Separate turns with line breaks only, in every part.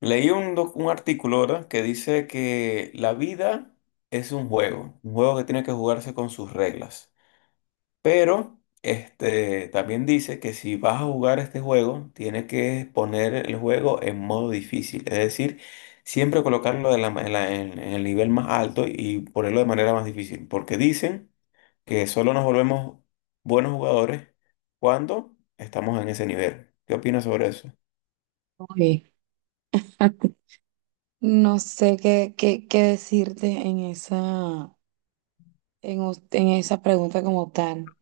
Leí un artículo, ¿verdad? Que dice que la vida es un juego que tiene que jugarse con sus reglas. Pero también dice que si vas a jugar este juego, tienes que poner el juego en modo difícil, es decir, siempre colocarlo de la ma- en, la- en el nivel más alto y ponerlo de manera más difícil, porque dicen que solo nos volvemos buenos jugadores cuando estamos en ese nivel. ¿Qué opinas sobre eso?
Uy, No sé qué decirte en esa, en esa pregunta como tal,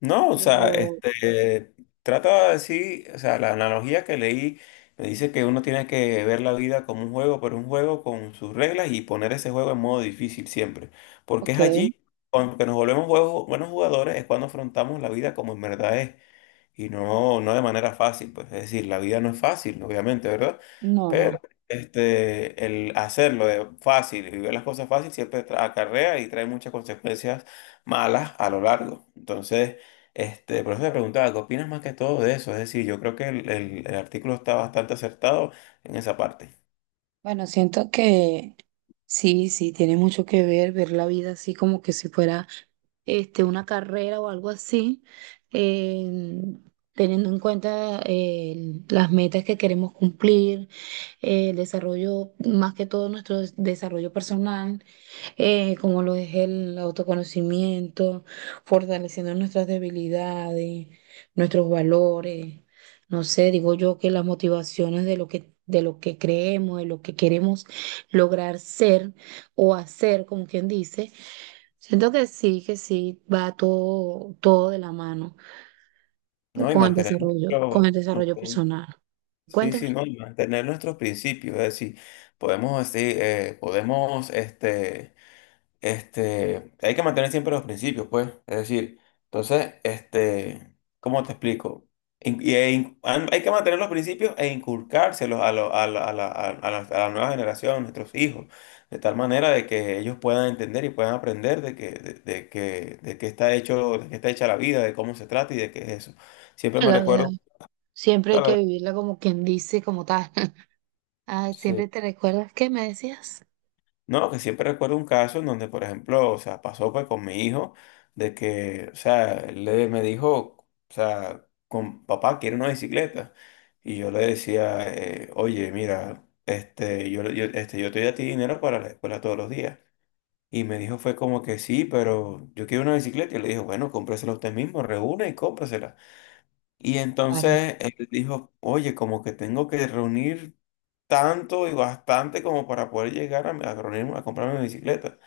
No, o sea,
pero,
trata de decir, o sea, la analogía que leí me dice que uno tiene que ver la vida como un juego, pero un juego con sus reglas y poner ese juego en modo difícil siempre. Porque es
ok,
allí, cuando que nos volvemos buenos jugadores, es cuando afrontamos la vida como en verdad es. Y no, no de manera fácil, pues. Es decir, la vida no es fácil, obviamente, ¿verdad?
no, no.
Pero el hacerlo de fácil y ver las cosas fácil siempre acarrea y trae muchas consecuencias malas a lo largo. Entonces, por eso te preguntaba, ¿qué opinas más que todo de eso? Es decir, yo creo que el artículo está bastante acertado en esa parte,
Bueno, siento que sí, sí, tiene mucho que ver ver la vida así como que si fuera este, una carrera o algo así, eh, teniendo en cuenta las metas que queremos cumplir, el desarrollo, más que todo nuestro desarrollo personal. Como lo es el autoconocimiento, fortaleciendo nuestras debilidades, nuestros valores. No sé, digo yo que las motivaciones de lo que, creemos, de lo que queremos lograr ser o hacer, como quien dice, siento que sí, va todo, todo de la mano
¿no? Y mantener
con el desarrollo personal.
sí,
Cuéntame
sí, ¿no? Y mantener nuestros principios. Es decir, podemos, así, hay que mantener siempre los principios, pues. Es decir, entonces, ¿cómo te explico? Hay que mantener los principios e inculcárselos a, lo- a, la, a la- a la nueva generación, nuestros hijos, de tal manera de que ellos puedan entender y puedan aprender de qué está hecho, de qué está hecha la vida, de cómo se trata y de qué es eso. Siempre me
la verdad.
recuerdo,
Siempre hay que
claro,
vivirla como quien dice, como tal. Ah, siempre
sí.
te recuerdas que me decías.
No, que siempre recuerdo un caso en donde, por ejemplo, o sea, pasó pues con mi hijo, de que, o sea, él le, me dijo, o sea, con papá, quiero una bicicleta. Y yo le decía, oye, mira, yo te doy a ti dinero para la escuela todos los días. Y me dijo, fue como que sí, pero yo quiero una bicicleta. Y le dije, bueno, cómpresela usted mismo, reúne y cómprasela. Y
Vale.
entonces él dijo, oye, como que tengo que reunir tanto y bastante como para poder llegar a reunirme, a comprarme mi bicicleta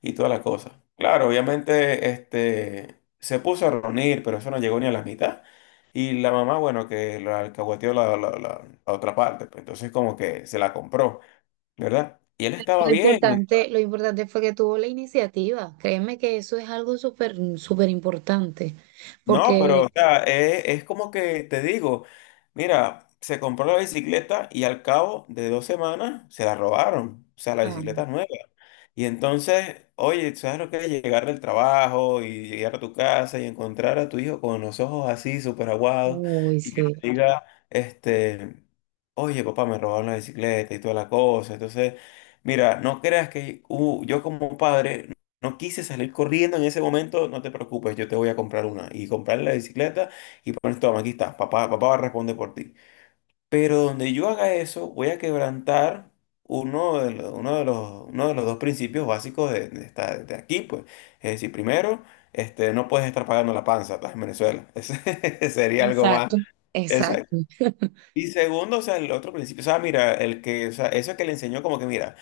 y toda la cosa. Claro, obviamente se puso a reunir, pero eso no llegó ni a la mitad. Y la mamá, bueno, que la alcahueteó la otra parte, pues, entonces como que se la compró, ¿verdad? Y él estaba bien.
Lo importante fue que tuvo la iniciativa. Créeme que eso es algo súper, súper importante.
No, pero
Porque,
o sea, es como que te digo, mira, se compró la bicicleta y al cabo de dos semanas se la robaron, o sea, la
ah,
bicicleta es nueva. Y entonces, oye, ¿sabes lo que es llegar del trabajo y llegar a tu casa y encontrar a tu hijo con los ojos así, súper aguados,
uy,
y que
sí.
te diga, este, oye, papá, me robaron la bicicleta y toda la cosa? Entonces, mira, no creas que yo como padre no quise salir corriendo en ese momento, no te preocupes, yo te voy a comprar una. Y comprarle la bicicleta y pones, toma, aquí está, papá, papá va a responder por ti. Pero donde yo haga eso, voy a quebrantar uno de los dos principios básicos de de aquí, pues. Es decir, primero, no puedes estar pagando la panza, estás en Venezuela. Ese sería algo más.
Exacto.
Exacto.
Exacto.
Y segundo, o sea, el otro principio, o sea, mira, el que, o sea, eso que le enseñó como que, mira,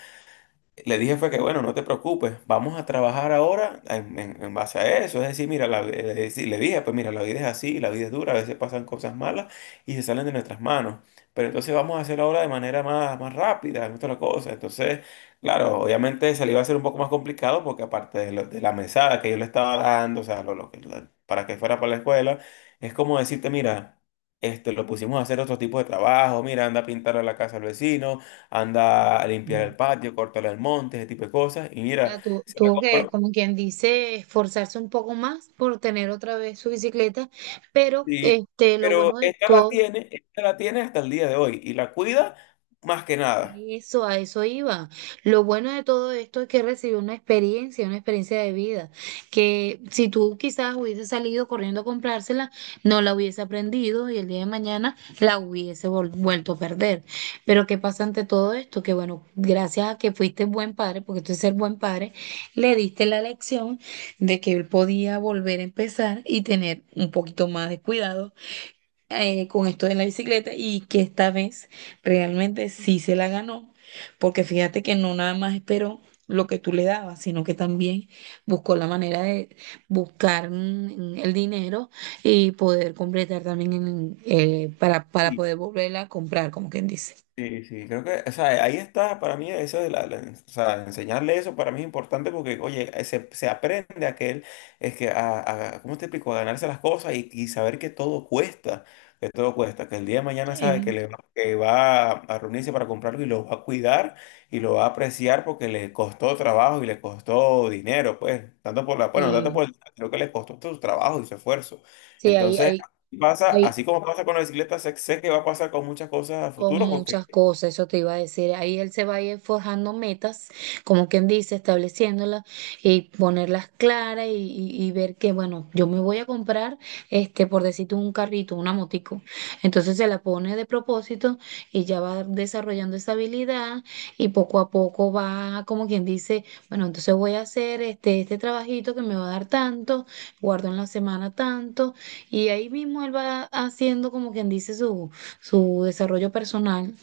le dije fue que, bueno, no te preocupes, vamos a trabajar ahora en base a eso. Es decir, mira, le dije, pues mira, la vida es así, la vida es dura, a veces pasan cosas malas y se salen de nuestras manos. Pero entonces vamos a hacerlo ahora de manera más, más rápida, es otra cosa. Entonces, claro, obviamente se le iba a hacer un poco más complicado porque aparte de, de la mesada que yo le estaba dando, o sea, para que fuera para la escuela, es como decirte, mira, lo pusimos a hacer otro tipo de trabajo, mira, anda a pintar a la casa al vecino, anda a
Ujú.
limpiar el patio, cortarle el monte, ese tipo de cosas. Y
O
mira,
sea,
se la
tuvo que,
compró.
como quien dice, esforzarse un poco más por tener otra vez su bicicleta, pero
Sí,
este, lo
pero
bueno de todo.
esta la tiene hasta el día de hoy y la cuida más que nada.
Eso, a eso iba. Lo bueno de todo esto es que recibió una experiencia de vida, que si tú quizás hubiese salido corriendo a comprársela, no la hubiese aprendido y el día de mañana la hubiese vuelto a perder. Pero ¿qué pasa ante todo esto? Que bueno, gracias a que fuiste buen padre, porque tú eres ser buen padre, le diste la lección de que él podía volver a empezar y tener un poquito más de cuidado con esto de la bicicleta y que esta vez realmente sí se la ganó, porque fíjate que no nada más esperó lo que tú le dabas, sino que también buscó la manera de buscar el dinero y poder completar también para poder volverla a comprar, como quien dice.
Sí, sí, creo que, o sea, ahí está para mí eso de o sea, enseñarle eso para mí es importante porque, oye, se aprende a que él, es que, ¿cómo te explico? A ganarse las cosas y saber que todo cuesta, que todo cuesta, que el día de mañana sabe que,
Sí,
le va, que va a reunirse para comprarlo y lo va a cuidar y lo va a apreciar porque le costó trabajo y le costó dinero, pues, tanto por la, bueno, tanto
sí,
por el, creo que le costó su trabajo y su esfuerzo.
sí,
Entonces, pasa,
hay-
así como pasa con la bicicleta, sé, sé que va a pasar con muchas cosas a
con
futuro porque
muchas cosas, eso te iba a decir. Ahí él se va a ir forjando metas, como quien dice, estableciéndolas y ponerlas claras y ver que, bueno, yo me voy a comprar, este, por decirte un carrito, una motico. Entonces se la pone de propósito y ya va desarrollando esa habilidad y poco a poco va, como quien dice, bueno, entonces voy a hacer este trabajito que me va a dar tanto, guardo en la semana tanto y ahí mismo él va haciendo, como quien dice, su desarrollo personal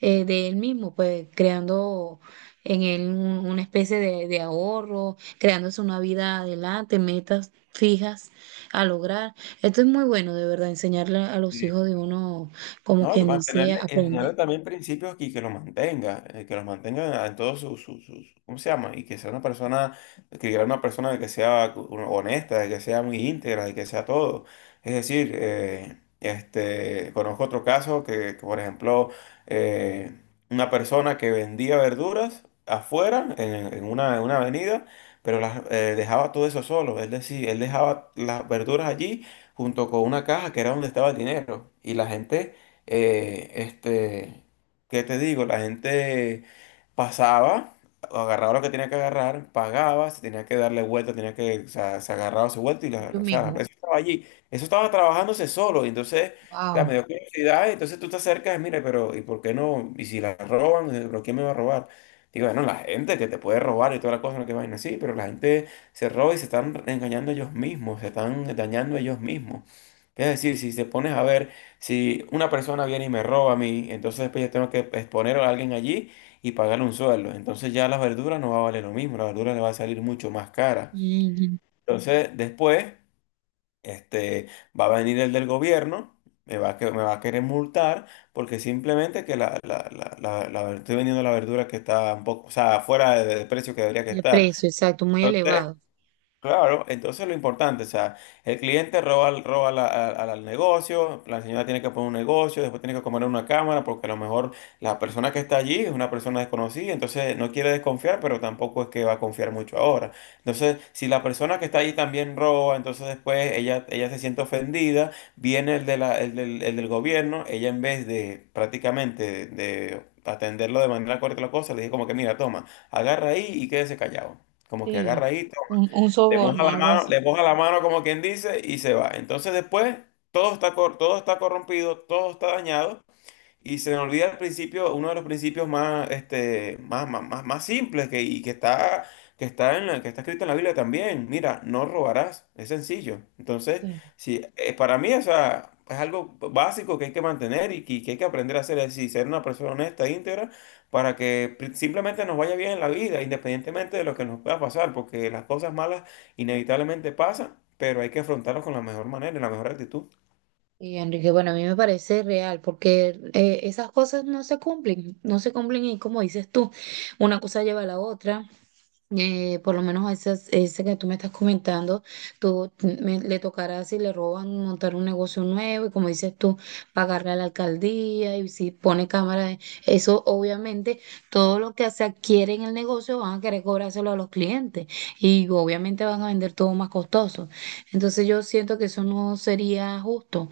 de él mismo, pues creando en él una especie de, ahorro, creándose una vida adelante, metas fijas a lograr. Esto es muy bueno, de verdad, enseñarle a los
sí.
hijos de uno, como
No, y
quien dice,
mantenerle,
aprender
enseñarle también principios y que los mantenga en todos ¿cómo se llama? Y que sea una persona, que sea una persona de que sea honesta, de que sea muy íntegra, de que sea todo. Es decir, conozco otro caso que, por ejemplo, eh, una persona que vendía verduras afuera, en una avenida, pero las, dejaba todo eso solo, es decir, él dejaba las verduras allí junto con una caja que era donde estaba el dinero. Y la gente eh, este, ¿qué te digo? La gente pasaba, agarraba lo que tenía que agarrar, pagaba, se tenía que darle vuelta, tenía que, o sea, se agarraba su vuelta y la,
ellos
o sea, la
mismos.
empresa estaba allí. Eso estaba trabajándose solo, y entonces, o sea, me
Wow.
dio curiosidad, y entonces tú te acercas, mira, pero ¿y por qué no? ¿Y si la roban? ¿Pero quién me va a robar? Digo, bueno, la gente que te puede robar y toda la cosa, no que vaina así, pero la gente se roba y se están engañando ellos mismos, se están dañando ellos mismos. Es decir, si te pones a ver si una persona viene y me roba a mí, entonces después yo tengo que exponer a alguien allí y pagarle un sueldo. Entonces ya la verdura no va a valer lo mismo, la verdura le va a salir mucho más cara.
Ujú.
Entonces después, este, va a venir el del gobierno, me va a querer multar porque simplemente que estoy vendiendo la verdura que está un poco, o sea, fuera del precio que debería que
De
estar.
precio, exacto, muy
Entonces,
elevado.
claro, entonces lo importante, o sea, el cliente roba, al negocio, la señora tiene que poner un negocio, después tiene que comer una cámara, porque a lo mejor la persona que está allí es una persona desconocida, entonces no quiere desconfiar, pero tampoco es que va a confiar mucho ahora. Entonces, si la persona que está allí también roba, entonces después ella se siente ofendida, viene el, de la, el del gobierno, ella en vez de prácticamente de atenderlo de manera correcta la cosa, le dice como que mira, toma, agarra ahí y quédese callado. Como que
Sí,
agarra ahí.
un
Le moja
soborno,
la
algo
mano,
así.
le moja la mano como quien dice y se va. Entonces después todo está, todo está corrompido, todo está dañado y se me olvida el principio, uno de los principios más, más, más, más, más simples que, y que está, que está escrito en la Biblia también. Mira, no robarás. Es sencillo. Entonces,
Sí.
sí, para mí, o sea, es algo básico que hay que mantener que hay que aprender a hacer, es decir, ser una persona honesta, e íntegra, para que simplemente nos vaya bien en la vida, independientemente de lo que nos pueda pasar, porque las cosas malas inevitablemente pasan, pero hay que afrontarlas con la mejor manera y la mejor actitud.
Y Enrique, bueno, a mí me parece real porque esas cosas no se cumplen, no se cumplen y como dices tú, una cosa lleva a la otra por lo menos a ese que tú me estás comentando, tú le tocará si le roban montar un negocio nuevo y como dices tú, pagarle a la alcaldía y si pone cámara, eso obviamente todo lo que se adquiere en el negocio van a querer cobrárselo a los clientes y obviamente van a vender todo más costoso. Entonces yo siento que eso no sería justo,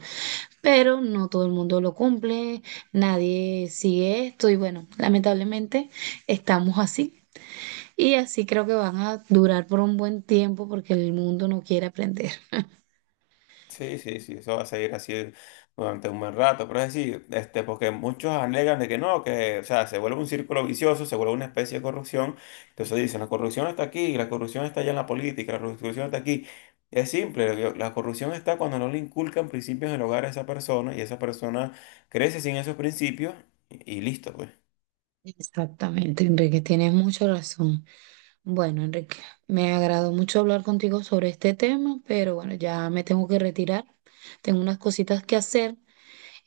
pero no todo el mundo lo cumple, nadie sigue esto y bueno, lamentablemente estamos así. Y así creo que van a durar por un buen tiempo porque el mundo no quiere aprender.
Sí, sí, sí, eso va a seguir así durante un buen rato, pero es decir, porque muchos alegan de que no, que, o sea, se vuelve un círculo vicioso, se vuelve una especie de corrupción, entonces dicen, la corrupción está aquí, la corrupción está allá en la política, la corrupción está aquí. Es simple, la corrupción está cuando no le inculcan principios en el hogar a esa persona y esa persona crece sin esos principios y listo, pues.
Exactamente, Enrique, tienes mucha razón. Bueno, Enrique, me agradó mucho hablar contigo sobre este tema, pero bueno, ya me tengo que retirar. Tengo unas cositas que hacer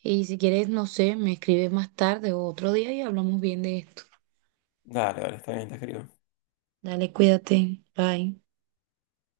y si quieres, no sé, me escribes más tarde o otro día y hablamos bien de esto.
Dale, dale, está bien, te escribo.
Dale, cuídate. Bye.